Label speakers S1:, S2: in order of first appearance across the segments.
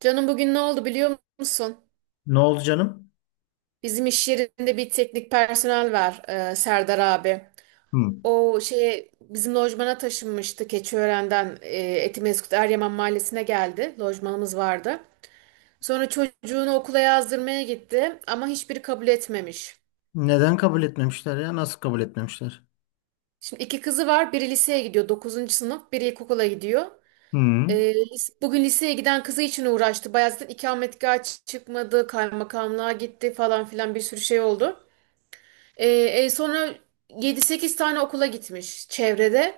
S1: Canım bugün ne oldu biliyor musun?
S2: Ne oldu canım?
S1: Bizim iş yerinde bir teknik personel var, Serdar abi.
S2: Hı.
S1: O şeye bizim lojmana taşınmıştı Keçiören'den Etimesgut Eryaman Mahallesi'ne geldi. Lojmanımız vardı. Sonra çocuğunu okula yazdırmaya gitti ama hiçbiri kabul etmemiş.
S2: Neden kabul etmemişler ya? Nasıl kabul etmemişler?
S1: Şimdi iki kızı var. Biri liseye gidiyor 9. sınıf, biri ilkokula gidiyor.
S2: Hı.
S1: Bugün liseye giden kızı için uğraştı. Bayağı zaten ikametgah çıkmadı, kaymakamlığa gitti falan filan bir sürü şey oldu. Ee, Sonra 7-8 tane okula gitmiş çevrede.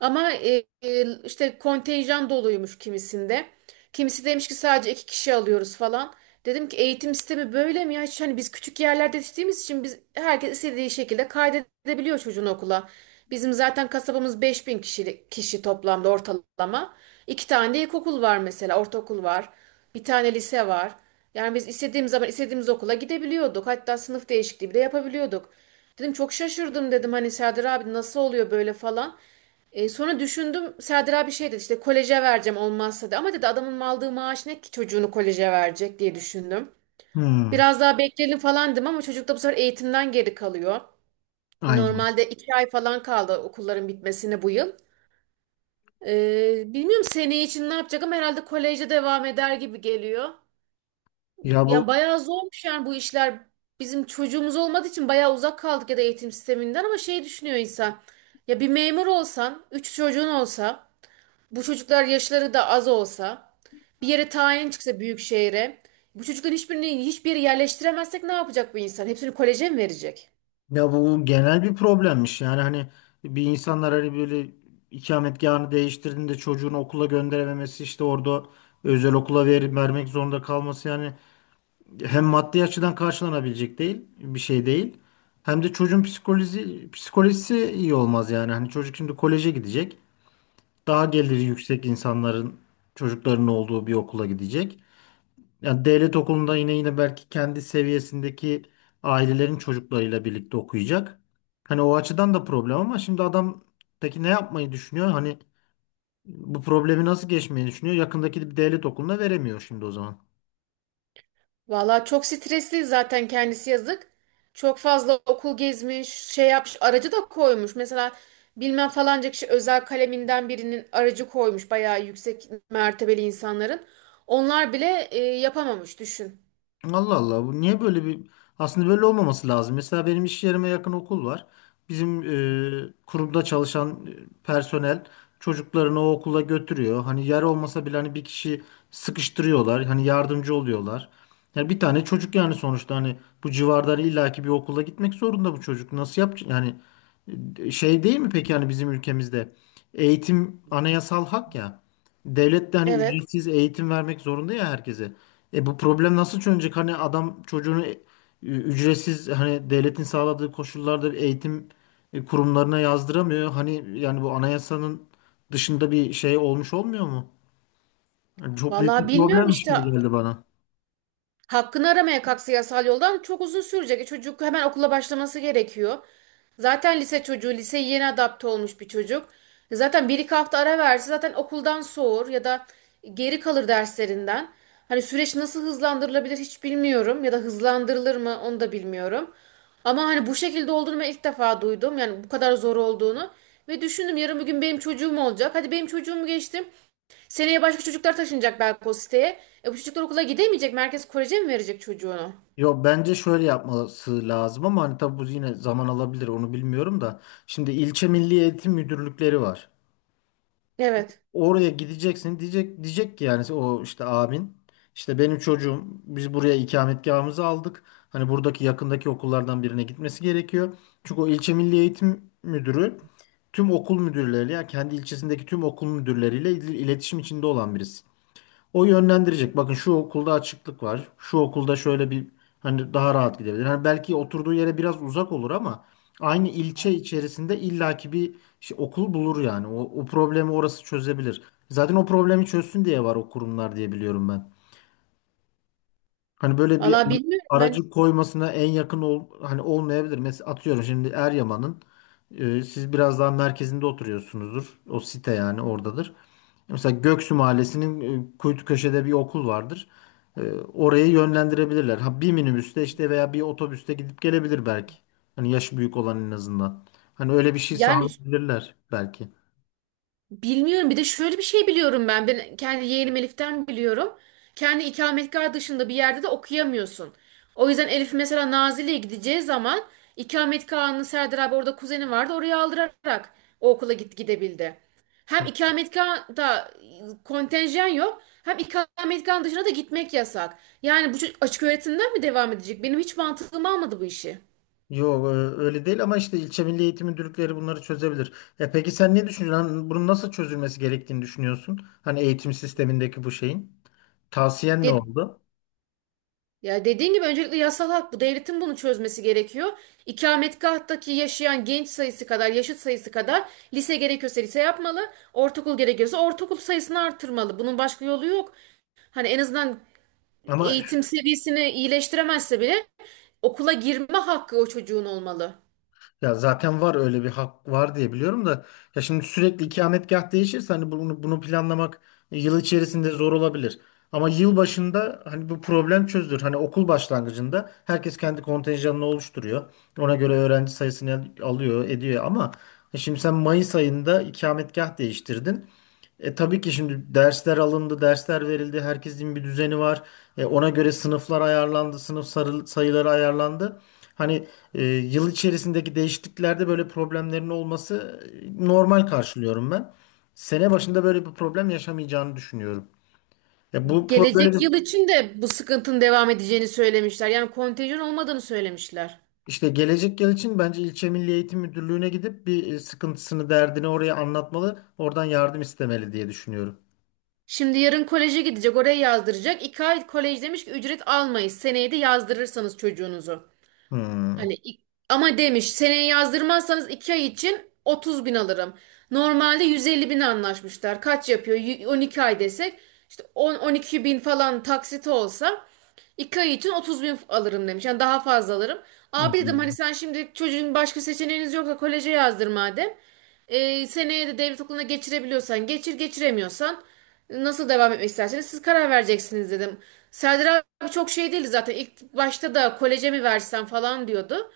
S1: Ama işte kontenjan doluymuş kimisinde. Kimisi demiş ki sadece iki kişi alıyoruz falan. Dedim ki eğitim sistemi böyle mi ya? Hiç hani biz küçük yerlerde yetiştiğimiz için biz herkes istediği şekilde kaydedebiliyor çocuğunu okula. Bizim zaten kasabamız 5.000 kişi toplamda ortalama. İki tane de ilkokul var mesela, ortaokul var. Bir tane lise var. Yani biz istediğimiz zaman istediğimiz okula gidebiliyorduk. Hatta sınıf değişikliği bile yapabiliyorduk. Dedim çok şaşırdım dedim hani Serdar abi nasıl oluyor böyle falan. E, sonra düşündüm Serdar abi şey dedi işte koleje vereceğim olmazsa da ama dedi adamın aldığı maaş ne ki çocuğunu koleje verecek diye düşündüm.
S2: Hmm,
S1: Biraz daha bekleyelim falan dedim ama çocuk da bu sefer eğitimden geri kalıyor.
S2: aynen.
S1: Normalde iki ay falan kaldı okulların bitmesine bu yıl. Bilmiyorum seneye için ne yapacak ama herhalde koleje devam eder gibi geliyor.
S2: Ya
S1: Ya
S2: bu
S1: bayağı zormuş yani bu işler. Bizim çocuğumuz olmadığı için bayağı uzak kaldık ya da eğitim sisteminden ama şey düşünüyor insan. Ya bir memur olsan, üç çocuğun olsa, bu çocuklar yaşları da az olsa, bir yere tayin çıksa büyük şehre, bu çocukların hiçbirini hiçbir yere yerleştiremezsek ne yapacak bu insan? Hepsini koleje mi verecek?
S2: ya bu genel bir problemmiş. Yani hani insanlar hani böyle ikametgahını değiştirdiğinde çocuğunu okula gönderememesi, işte orada özel okula ver, vermek zorunda kalması yani, hem maddi açıdan karşılanabilecek değil, bir şey değil. Hem de çocuğun psikolojisi iyi olmaz yani. Hani çocuk şimdi koleje gidecek, daha geliri yüksek insanların çocuklarının olduğu bir okula gidecek. Yani devlet okulunda yine belki kendi seviyesindeki ailelerin çocuklarıyla birlikte okuyacak. Hani o açıdan da problem, ama şimdi adam peki ne yapmayı düşünüyor? Hani bu problemi nasıl geçmeyi düşünüyor? Yakındaki bir devlet okuluna veremiyor şimdi o zaman.
S1: Valla çok stresli zaten kendisi yazık. Çok fazla okul gezmiş, şey yapmış, aracı da koymuş. Mesela bilmem falanca kişi özel kaleminden birinin aracı koymuş. Bayağı yüksek mertebeli insanların. Onlar bile yapamamış düşün.
S2: Allah Allah, bu niye böyle bir, aslında böyle olmaması lazım. Mesela benim iş yerime yakın okul var. Bizim kurumda çalışan personel çocuklarını o okula götürüyor. Hani yer olmasa bile hani bir kişi sıkıştırıyorlar. Hani yardımcı oluyorlar. Yani bir tane çocuk, yani sonuçta hani bu civardan illaki bir okula gitmek zorunda bu çocuk. Nasıl yapacak? Yani şey, değil mi peki, hani bizim ülkemizde eğitim anayasal hak ya. Devlet de hani
S1: Evet.
S2: ücretsiz eğitim vermek zorunda ya herkese. E bu problem nasıl çözülecek? Hani adam çocuğunu ücretsiz hani devletin sağladığı koşullarda bir eğitim kurumlarına yazdıramıyor. Hani yani bu anayasanın dışında bir şey olmuş olmuyor mu? Yani çok büyük
S1: Valla
S2: bir
S1: bilmiyorum
S2: problemmiş
S1: işte.
S2: gibi geldi bana.
S1: Hakkını aramaya kalksa yasal yoldan çok uzun sürecek. Çocuk hemen okula başlaması gerekiyor. Zaten lise çocuğu, liseye yeni adapte olmuş bir çocuk. Zaten bir iki hafta ara verse zaten okuldan soğur ya da geri kalır derslerinden. Hani süreç nasıl hızlandırılabilir hiç bilmiyorum ya da hızlandırılır mı onu da bilmiyorum. Ama hani bu şekilde olduğunu ben ilk defa duydum. Yani bu kadar zor olduğunu. Ve düşündüm yarın bir gün benim çocuğum olacak. Hadi benim çocuğumu geçtim. Seneye başka çocuklar taşınacak belki o siteye. Bu çocuklar okula gidemeyecek. Merkez Korece mi verecek çocuğunu?
S2: Yok, bence şöyle yapması lazım, ama hani tabii bu yine zaman alabilir, onu bilmiyorum da. Şimdi ilçe milli eğitim müdürlükleri var.
S1: Evet.
S2: Oraya gideceksin, diyecek ki yani, o işte abin, işte benim çocuğum, biz buraya ikametgahımızı aldık. Hani buradaki yakındaki okullardan birine gitmesi gerekiyor. Çünkü o ilçe milli eğitim müdürü tüm okul müdürleriyle, yani kendi ilçesindeki tüm okul müdürleriyle iletişim içinde olan birisi. O yönlendirecek. Bakın şu okulda açıklık var. Şu okulda şöyle bir, hani daha rahat gidebilir. Hani belki oturduğu yere biraz uzak olur ama aynı ilçe içerisinde illaki bir şey, okul bulur yani. O problemi orası çözebilir. Zaten o problemi çözsün diye var o kurumlar diye biliyorum ben. Hani böyle bir
S1: Valla bilmiyorum ben.
S2: aracı koymasına en yakın hani olmayabilir. Mesela atıyorum şimdi Eryaman'ın siz biraz daha merkezinde oturuyorsunuzdur. O site yani oradadır. Mesela Göksu Mahallesi'nin kuytu köşede bir okul vardır. Orayı yönlendirebilirler. Ha, bir minibüste işte veya bir otobüste gidip gelebilir belki. Hani yaşı büyük olan en azından. Hani öyle bir şey
S1: Yani
S2: sağlayabilirler belki.
S1: bilmiyorum. Bir de şöyle bir şey biliyorum ben. Ben kendi yeğenim Elif'ten biliyorum. Kendi ikametgah dışında bir yerde de okuyamıyorsun. O yüzden Elif mesela Nazilli'ye gideceği zaman ikametgahını Serdar abi orada kuzeni vardı oraya aldırarak o okula gidebildi. Hem ikametgahda kontenjan yok hem ikametgahın dışına da gitmek yasak. Yani bu çocuk açık öğretimden mi devam edecek? Benim hiç mantığım almadı bu işi.
S2: Yok öyle değil, ama işte ilçe milli eğitim müdürlükleri bunları çözebilir. E peki sen ne düşünüyorsun? Hani bunun nasıl çözülmesi gerektiğini düşünüyorsun? Hani eğitim sistemindeki bu şeyin. Tavsiyen ne oldu?
S1: Ya dediğin gibi öncelikle yasal hak bu. Devletin bunu çözmesi gerekiyor. İkametgahtaki yaşayan genç sayısı kadar, yaşıt sayısı kadar lise gerekiyorsa lise yapmalı. Ortaokul gerekiyorsa ortaokul sayısını artırmalı. Bunun başka yolu yok. Hani en azından
S2: Ama
S1: eğitim seviyesini iyileştiremezse bile okula girme hakkı o çocuğun olmalı.
S2: ya zaten var, öyle bir hak var diye biliyorum da, ya şimdi sürekli ikametgah değişirse hani bunu planlamak yıl içerisinde zor olabilir. Ama yıl başında hani bu problem çözülür. Hani okul başlangıcında herkes kendi kontenjanını oluşturuyor. Ona göre öğrenci sayısını alıyor, ediyor, ama şimdi sen Mayıs ayında ikametgah değiştirdin. E, tabii ki şimdi dersler alındı, dersler verildi, herkesin bir düzeni var. E, ona göre sınıflar ayarlandı, sayıları ayarlandı. Hani yıl içerisindeki değişikliklerde böyle problemlerin olması normal karşılıyorum ben. Sene başında böyle bir problem yaşamayacağını düşünüyorum. E, bu böyle
S1: Gelecek
S2: bir,
S1: yıl için de bu sıkıntının devam edeceğini söylemişler. Yani kontenjan olmadığını söylemişler.
S2: işte gelecek yıl için bence ilçe Milli Eğitim Müdürlüğü'ne gidip bir sıkıntısını, derdini oraya anlatmalı, oradan yardım istemeli diye düşünüyorum.
S1: Şimdi yarın koleje gidecek, oraya yazdıracak. İki ay kolej demiş ki ücret almayız. Seneye de yazdırırsanız çocuğunuzu. Hani
S2: Hmm.
S1: ama demiş seneye yazdırmazsanız 2 ay için 30 bin alırım. Normalde 150 bin anlaşmışlar. Kaç yapıyor? 12 ay desek işte 10-12 bin falan taksit olsa 2 ay için 30 bin alırım demiş. Yani daha fazla alırım. Abi dedim hani
S2: Hmm.
S1: sen şimdi çocuğun başka seçeneğiniz yoksa koleje yazdır madem. E, seneye de devlet okuluna geçirebiliyorsan geçir, geçiremiyorsan nasıl devam etmek isterseniz siz karar vereceksiniz dedim. Serdar abi çok şey değildi zaten. İlk başta da koleje mi versen falan diyordu.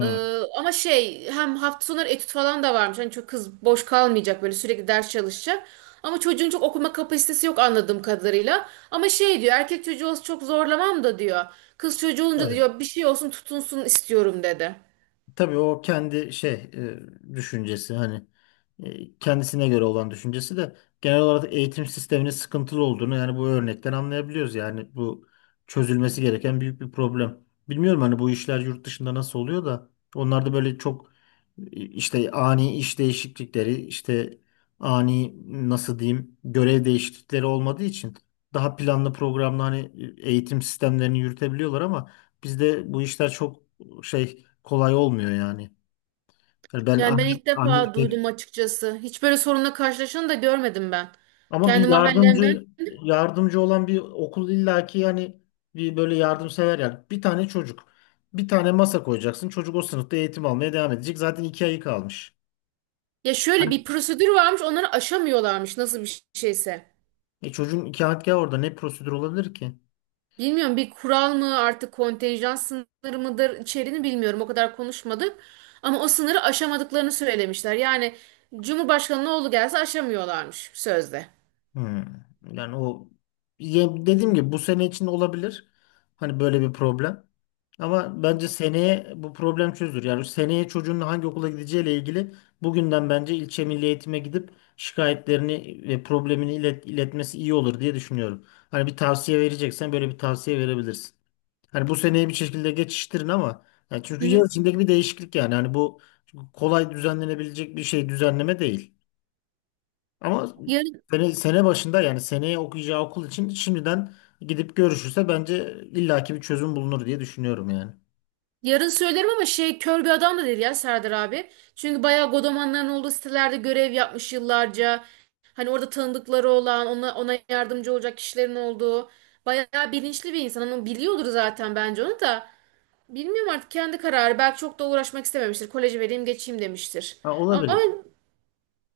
S1: Ee, Ama şey hem hafta sonları etüt falan da varmış. Hani çok kız boş kalmayacak böyle sürekli ders çalışacak. Ama çocuğun çok okuma kapasitesi yok anladığım kadarıyla. Ama şey diyor erkek çocuğu olsa çok zorlamam da diyor. Kız çocuğu olunca diyor bir şey olsun tutunsun istiyorum dedi.
S2: Tabii o kendi şey düşüncesi, hani kendisine göre olan düşüncesi de, genel olarak eğitim sisteminin sıkıntılı olduğunu yani bu örnekten anlayabiliyoruz. Yani bu çözülmesi gereken büyük bir problem. Bilmiyorum hani bu işler yurt dışında nasıl oluyor da, onlarda böyle çok işte ani iş değişiklikleri, işte ani, nasıl diyeyim, görev değişiklikleri olmadığı için daha planlı programlı hani eğitim sistemlerini yürütebiliyorlar, ama bizde bu işler çok şey, kolay olmuyor yani. Yani ben
S1: Yani ben
S2: annem,
S1: ilk
S2: annem
S1: defa duydum açıkçası. Hiç böyle sorunla karşılaşanı da görmedim ben.
S2: ama
S1: Kendi
S2: bir
S1: mahallemden.
S2: yardımcı olan bir okul illaki yani, bir böyle yardımsever, yani bir tane çocuk, bir tane masa koyacaksın, çocuk o sınıfta eğitim almaya devam edecek, zaten iki ayı kalmış.
S1: Ya şöyle
S2: Hani,
S1: bir prosedür varmış onları aşamıyorlarmış nasıl bir şeyse.
S2: e çocuğun ikametgahı orada, ne prosedür olabilir ki?
S1: Bilmiyorum bir kural mı artık kontenjan sınırı mıdır içeriğini bilmiyorum o kadar konuşmadık. Ama o sınırı aşamadıklarını söylemişler. Yani Cumhurbaşkanı'nın oğlu gelse aşamıyorlarmış sözde.
S2: Hmm. Yani o, ya dediğim gibi bu sene için olabilir. Hani böyle bir problem. Ama bence seneye bu problem çözülür. Yani seneye çocuğun hangi okula gideceğiyle ilgili bugünden bence ilçe milli eğitime gidip şikayetlerini ve problemini iletmesi iyi olur diye düşünüyorum. Hani bir tavsiye vereceksen böyle bir tavsiye verebilirsin. Hani bu seneye bir şekilde geçiştirin, ama yani çünkü
S1: Hı
S2: yıl içindeki bir değişiklik yani. Hani bu kolay düzenlenebilecek bir şey, düzenleme değil. Ama
S1: hı.
S2: sene başında, yani seneye okuyacağı okul için şimdiden gidip görüşürse bence illaki bir çözüm bulunur diye düşünüyorum yani.
S1: Yarın söylerim ama şey kör bir adam da değil ya Serdar abi. Çünkü bayağı godomanların olduğu sitelerde görev yapmış yıllarca. Hani orada tanıdıkları olan, ona yardımcı olacak kişilerin olduğu. Bayağı bilinçli bir insan. Hani onu biliyordur zaten bence onu da. Bilmiyorum artık kendi kararı. Belki çok da uğraşmak istememiştir. Koleji vereyim geçeyim demiştir.
S2: Ha,
S1: Ama
S2: olabilir.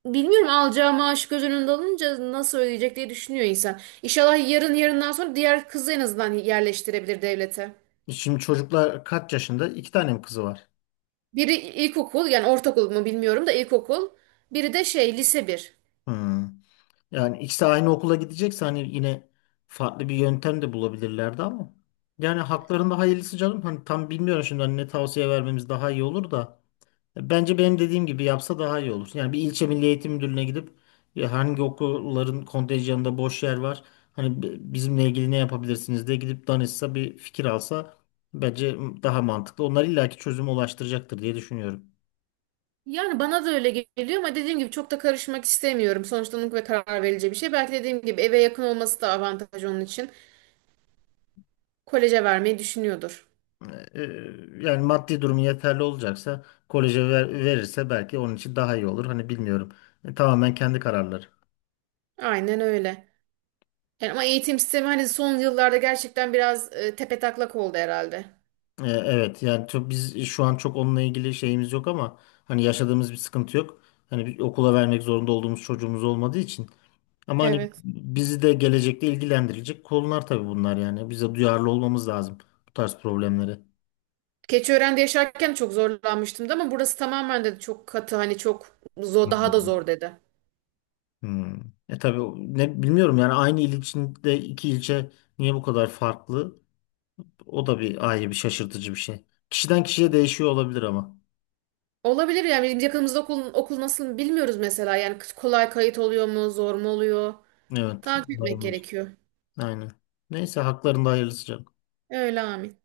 S1: bilmiyorum alacağı maaş göz önünde alınca nasıl ödeyecek diye düşünüyor insan. İnşallah yarın yarından sonra diğer kızı en azından yerleştirebilir devlete.
S2: Şimdi çocuklar kaç yaşında? İki tane mi kızı var?
S1: Biri ilkokul yani ortaokul mu bilmiyorum da ilkokul. Biri de şey lise bir.
S2: Hmm. Yani ikisi aynı okula gidecekse hani yine farklı bir yöntem de bulabilirlerdi ama. Yani haklarında hayırlısı canım. Hani tam bilmiyorum şimdi hani ne tavsiye vermemiz daha iyi olur da. Bence benim dediğim gibi yapsa daha iyi olur. Yani bir ilçe Milli Eğitim Müdürlüğü'ne gidip, ya hangi okulların kontenjanında boş yer var? Hani bizimle ilgili ne yapabilirsiniz diye gidip danışsa, bir fikir alsa bence daha mantıklı. Onlar illaki çözüme ulaştıracaktır diye düşünüyorum.
S1: Yani bana da öyle geliyor ama dediğim gibi çok da karışmak istemiyorum. Sonuçta onun ve karar verici bir şey. Belki dediğim gibi eve yakın olması da avantaj onun için. Koleje vermeyi düşünüyordur.
S2: E, yani maddi durumu yeterli olacaksa koleje verirse belki onun için daha iyi olur. Hani bilmiyorum. E, tamamen kendi kararları.
S1: Aynen öyle. Yani ama eğitim sistemi hani son yıllarda gerçekten biraz tepetaklak oldu herhalde.
S2: E, evet yani çok, biz şu an çok onunla ilgili şeyimiz yok, ama hani yaşadığımız bir sıkıntı yok. Hani bir okula vermek zorunda olduğumuz çocuğumuz olmadığı için. Ama hani
S1: Evet.
S2: bizi de gelecekte ilgilendirecek konular tabii bunlar yani. Bize duyarlı olmamız lazım bu tarz problemlere.
S1: Keçiören'de yaşarken çok zorlanmıştım da ama burası tamamen de çok katı hani çok zor, daha da
S2: Hmm.
S1: zor dedi.
S2: Hmm. E tabii ne bilmiyorum yani, aynı il içinde iki ilçe niye bu kadar farklı? O da bir ayrı bir şaşırtıcı bir şey. Kişiden kişiye değişiyor olabilir ama.
S1: Olabilir yani bizim yakınımızda okul nasıl bilmiyoruz mesela. Yani kolay kayıt oluyor mu, zor mu oluyor?
S2: Evet.
S1: Takip etmek
S2: Doğru.
S1: gerekiyor.
S2: Aynen. Neyse haklarında hayırlısı canım.
S1: Öyle Ahmet.